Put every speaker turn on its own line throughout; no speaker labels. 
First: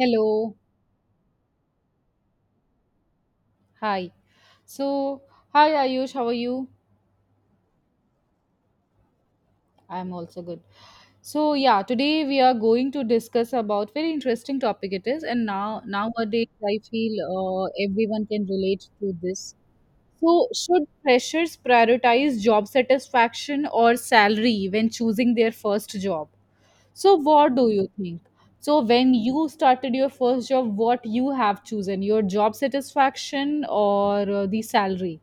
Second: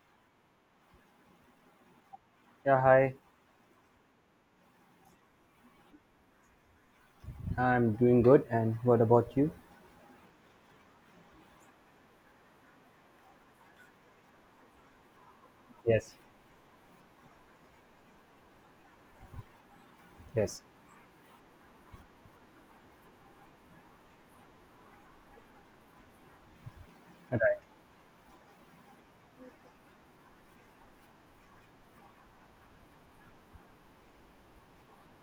Hello.
Yeah, hi.
Hi. So, hi Ayush, how are you?
I'm doing good. And what about you?
I'm also good. So, yeah, today we are going to discuss about very interesting topic it is, and now
Yes,
nowadays I feel, everyone can relate to this. So,
yes,
should freshers prioritize job satisfaction or salary when choosing their first job? So, what
right.
do you think? So, when you started your first job, what you have chosen, your job satisfaction or the salary?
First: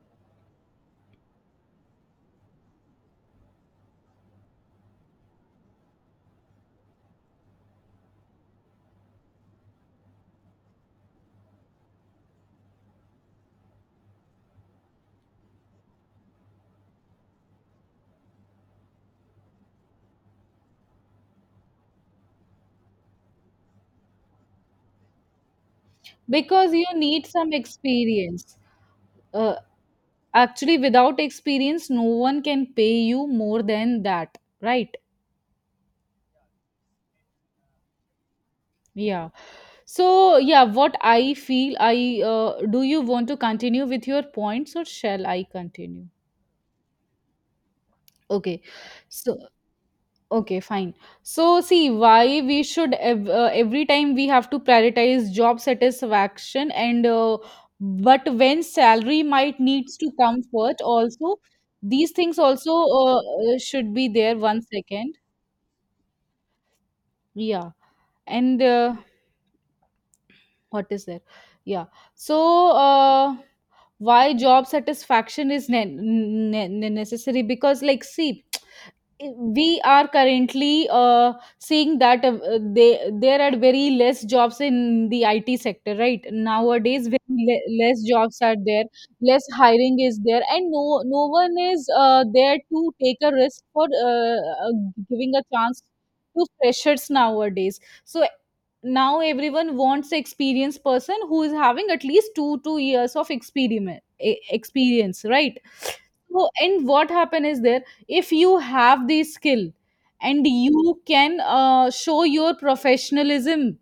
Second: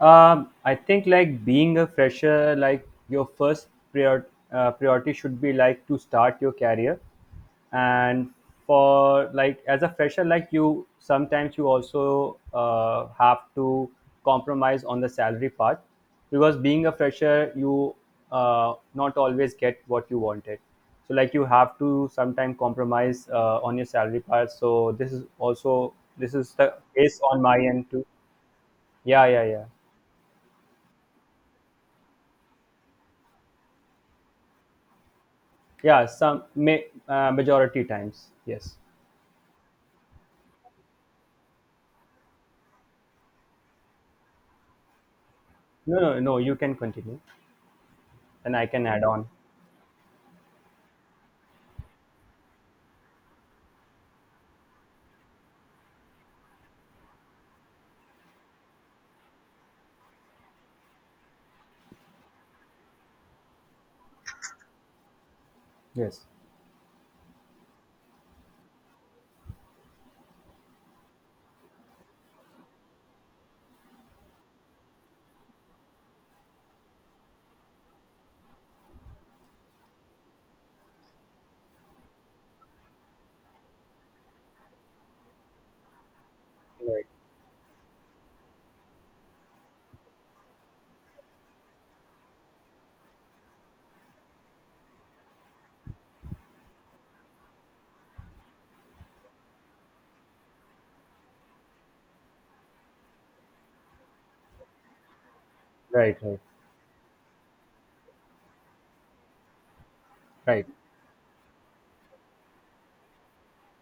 I think, like, being a fresher, like, your first prior, priority should be like to start your career, and for like as a fresher, like you sometimes you also have to compromise on the salary part because being a fresher, you not always get what you wanted. So like you have to sometimes compromise on your salary part. So this is also this is
Because
the
you
case
need
on
some
my end too.
experience.
Yeah, yeah,
uh,
yeah.
Actually, without experience no one can pay you more than that, right?
Yeah, some may, majority times, yes.
Yeah. So yeah, what I feel I do you want to continue with your points or shall I
No,
continue?
no, no, you can continue, and
Okay.
I can add on.
So, okay, fine. So, see, why we should every time we have to prioritize job satisfaction, and but when salary might needs to come first also. These things also should be there. One second.
Yes.
Yeah. And what is there? Yeah. So, why job satisfaction is necessary, because, like, see, we are currently seeing that, there are very less jobs in the IT sector, right?
Right,
Nowadays, very less jobs are there, less hiring is there, and no one is there to take a risk for, uh, giving a chance to freshers nowadays. So now everyone wants an experienced person who is having at least two years of experience, right?
right, right,
So, and what happen is there, if you have the skill and
right,
you can show your professionalism,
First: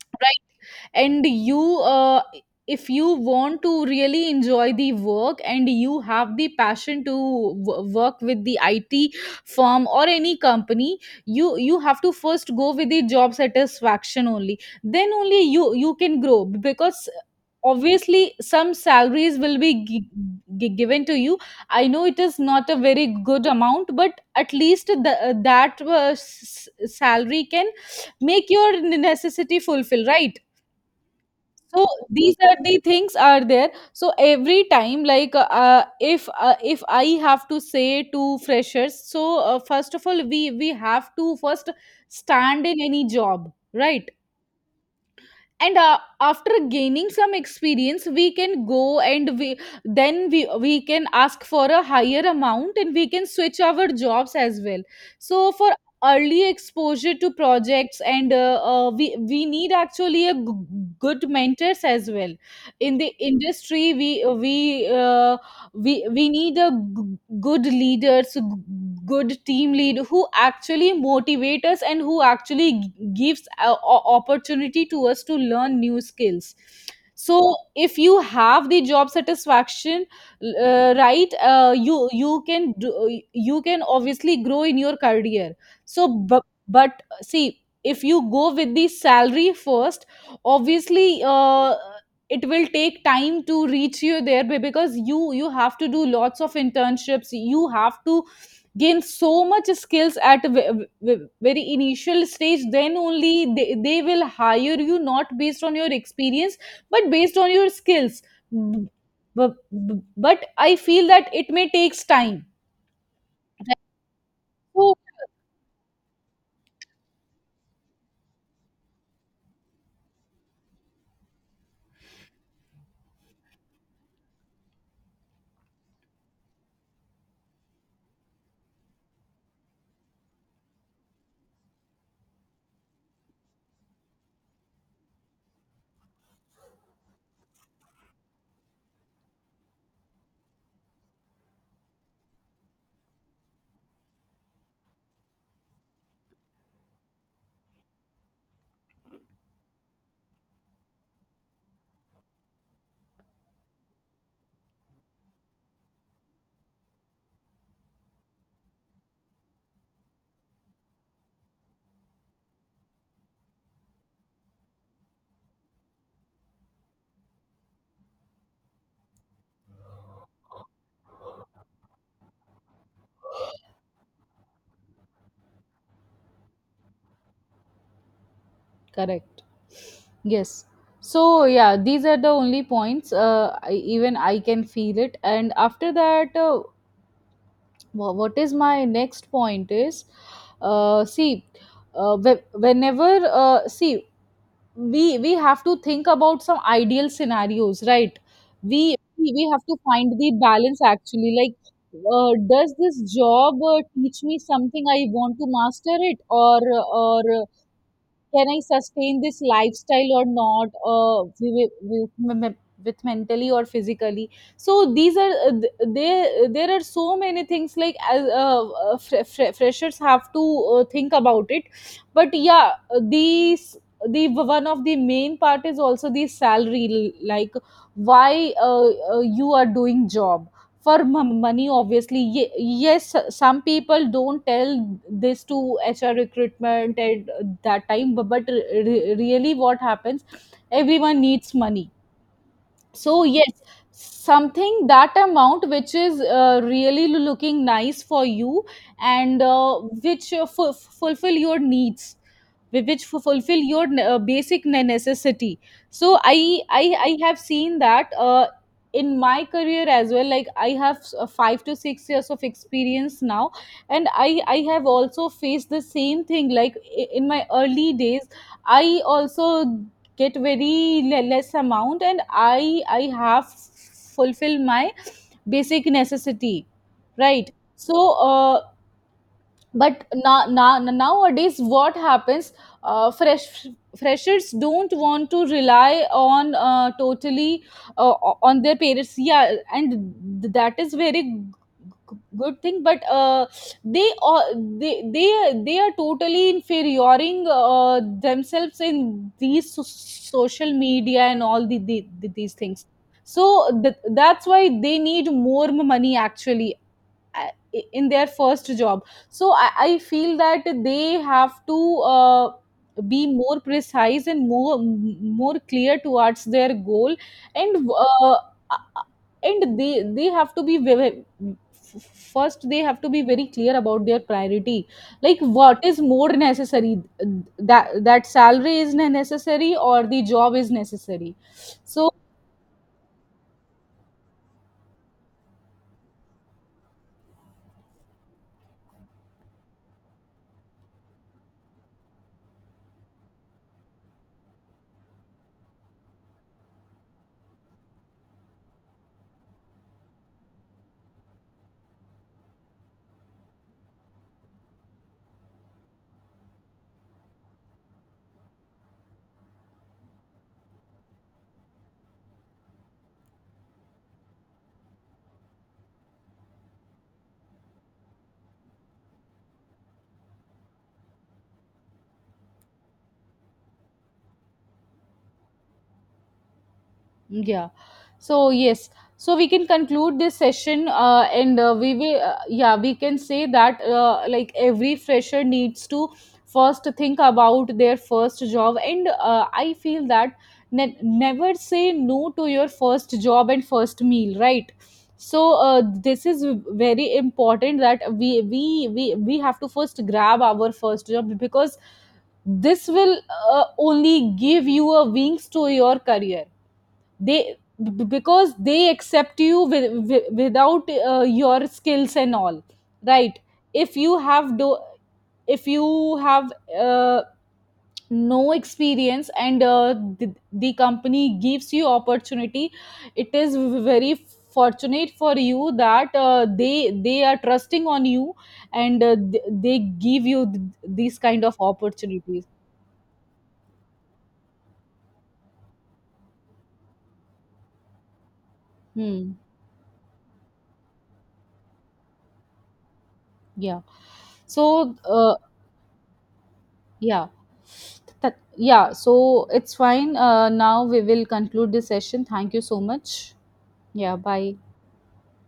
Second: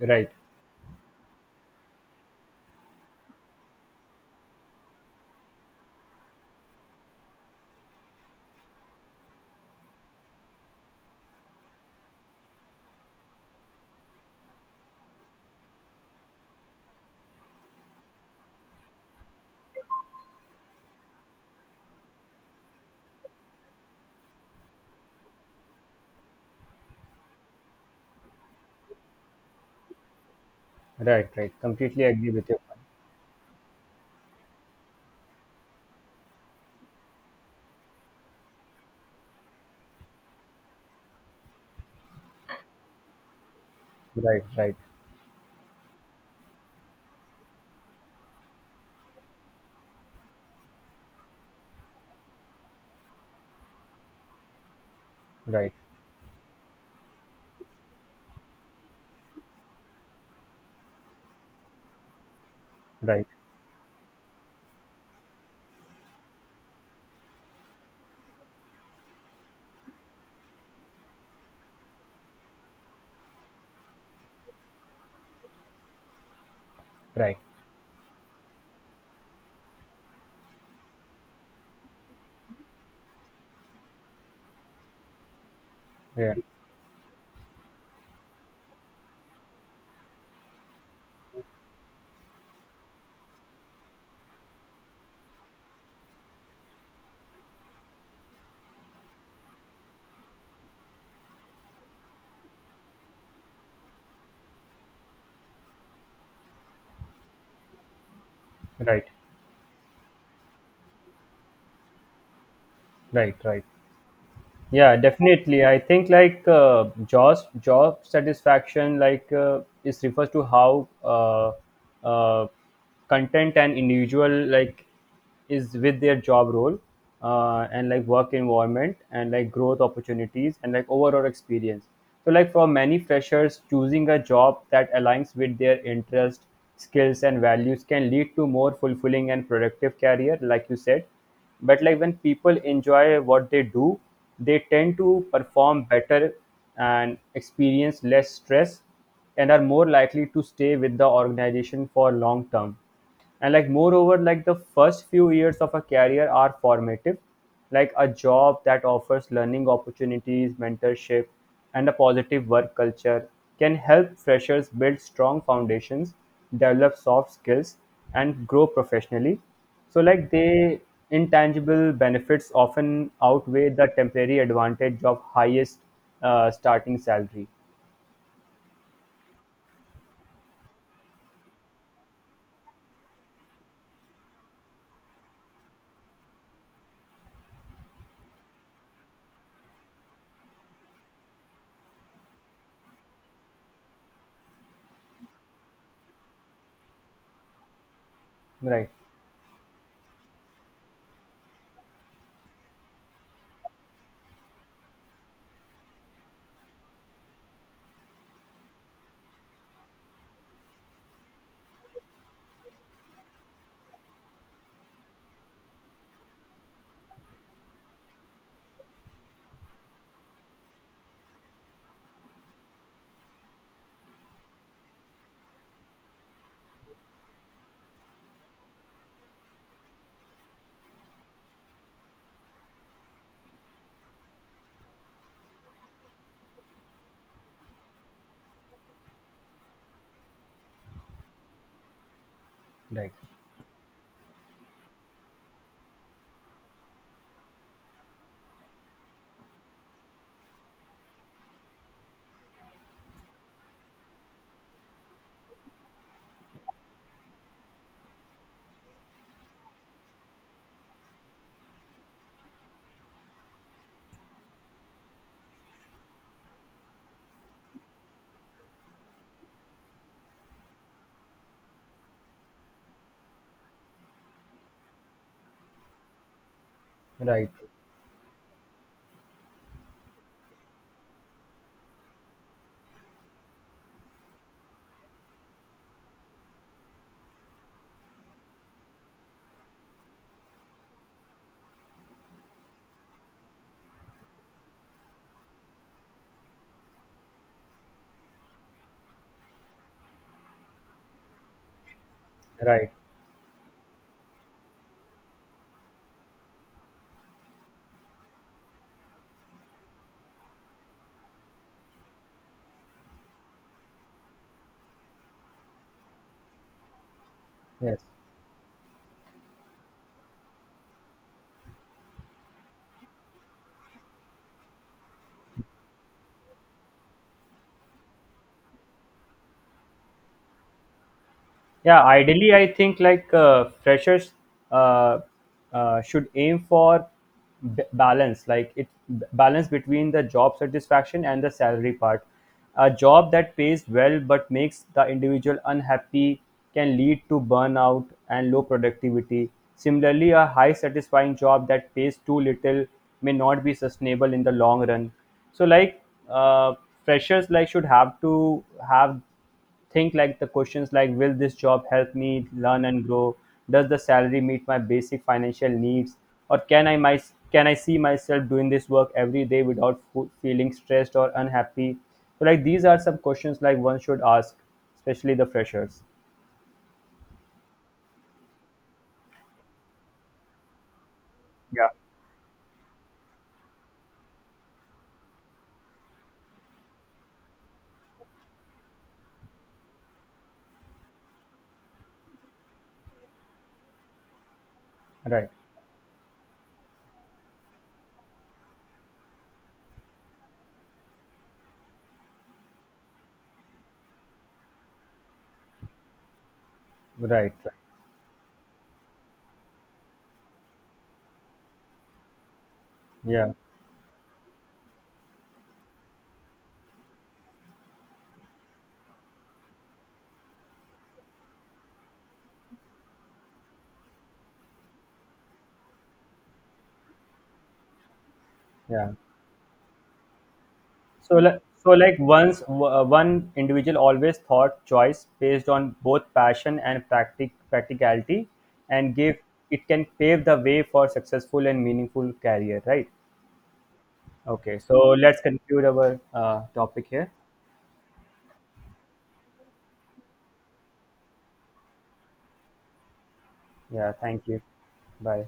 right,
right? and you If you want to really enjoy the work and you have the passion to work with the IT firm or any company, you have to first go with the job satisfaction only, then only you can grow, because obviously some salaries will be given to you. I know it is not a very good amount, but at least that salary can make your necessity fulfill, right?
right, right,
So
completely agree
these
with
are
your point.
the things are there. So every time, like, if I have to say to freshers, so, first of all, we have to first stand in any job, right?
Right, right,
And after gaining some experience we can go, and we then we can ask for a higher amount, and we can switch our jobs as well. So, for
right,
early exposure to projects, and we need actually a good mentors as well in the
right,
industry. We we uh, we we need a good leaders, good team lead who actually motivate us and who actually gives a, opportunity to us to learn new skills.
right.
So if you have the job satisfaction, right, you can do, you can obviously grow in your career. So
Yeah, Right,
but see, if you go with the salary first, obviously it will take time to reach you there, because you have to do lots of internships, you have to gain so much skills at a ve- very initial stage. Then only they will hire you, not based on your experience, but based on your skills. B-
right,
b- b- but I feel that it may takes time.
right, right. Yeah,
Oh,
definitely. I think like job satisfaction like is refers to how uh, content and individual, like, is with their job role, and like work environment and like growth opportunities and like overall experience. So like for many freshers, choosing a job that aligns with their interest, skills and values can lead to more fulfilling and productive career, like you said. But like when people enjoy what they do, they tend to perform better and experience less stress and are more likely to stay with the organization for long term. And like moreover, like the first few years of a career are formative. Like a job that offers learning opportunities, mentorship and a positive work culture can help freshers build strong foundations, develop soft skills and grow professionally. So, like, the intangible benefits often outweigh the temporary advantage of highest starting salary.
correct. Yes. So yeah, these are the only points. Even I can feel it, and after that. What is my next point is, see, whenever, see, we have to think about some ideal scenarios, right? we
Right,
we we have to find the balance, actually, like, does this job teach me something I want to master it, or can I sustain this lifestyle or not, with with mentally or physically? So these are there. There are so many things, like, as freshers have to think about it. But yeah, these the one of the main part is also the salary, like, why you are doing job for money obviously. Yes, some people don't tell this to HR recruitment at that time, but really what happens, everyone needs money.
right,
So yes, something, that amount which is really looking nice for you, and which fulfill your needs, which fulfill your basic necessity. So i I have seen that, in my career as well, like, I have 5 to 6 years of experience now, and I have also faced the same thing, like, in my early days I also get very less amount, and I have fulfilled my basic necessity,
right,
right. So uh, but now, nowadays what happens, uh, fresh freshers don't want to rely on, totally, uh, on their parents, yeah, and that is very good thing. But they uh, they they they are totally inferioring themselves in these social media and all these things.
right.
So that's why they need more money, actually, in their first job. So, I feel that they have to, uh, be more precise and more clear towards their goal. And
Yes.
and they they have to be very, first they have to be very clear about their priority, like, what is more necessary, that salary is necessary, or the job is necessary.
Yeah,
So...
ideally, I think like freshers uh, should aim for balance, like it balance between the job satisfaction and the salary part. A job that pays well but makes the individual unhappy can lead to burnout and low productivity. Similarly, a high satisfying job that pays too little may not be sustainable in the long run. So, like, uh, freshers, like, should have to have think like the questions like will this job help me learn and grow? Does the salary meet my basic financial needs? Or can I my, can I see myself doing this work every day without feeling stressed or unhappy? So like these are some questions like one should ask, especially the freshers.
Yeah. So yes. So we can conclude this session, and
Yeah.
we will. Yeah, we can say that like every fresher needs to first think about their first job, and I feel that never say no to your first job and first meal, right? So
Right.
this is very important that we have to first grab our first job, because this will only give you a wings to your career.
Right.
they
Right.
because they accept you with, without your skills and all, right?
Yeah.
if you have do if you have, uh, no experience, and the company gives you opportunity, it is very fortunate for you that they are trusting on you, and
Yeah.
they give you, these
So
kind of
like, so like
opportunities.
once one individual always thought choice based on both passion and practicality and
Hmm.
give, it can pave the way for successful and meaningful career, right?
Yeah.
Okay, so
so uh,
let's conclude our topic
Yeah.
here.
Yeah, so it's fine. Now we will conclude this session. Thank you so much.
Yeah,
Yeah,
thank
bye.
you. Bye.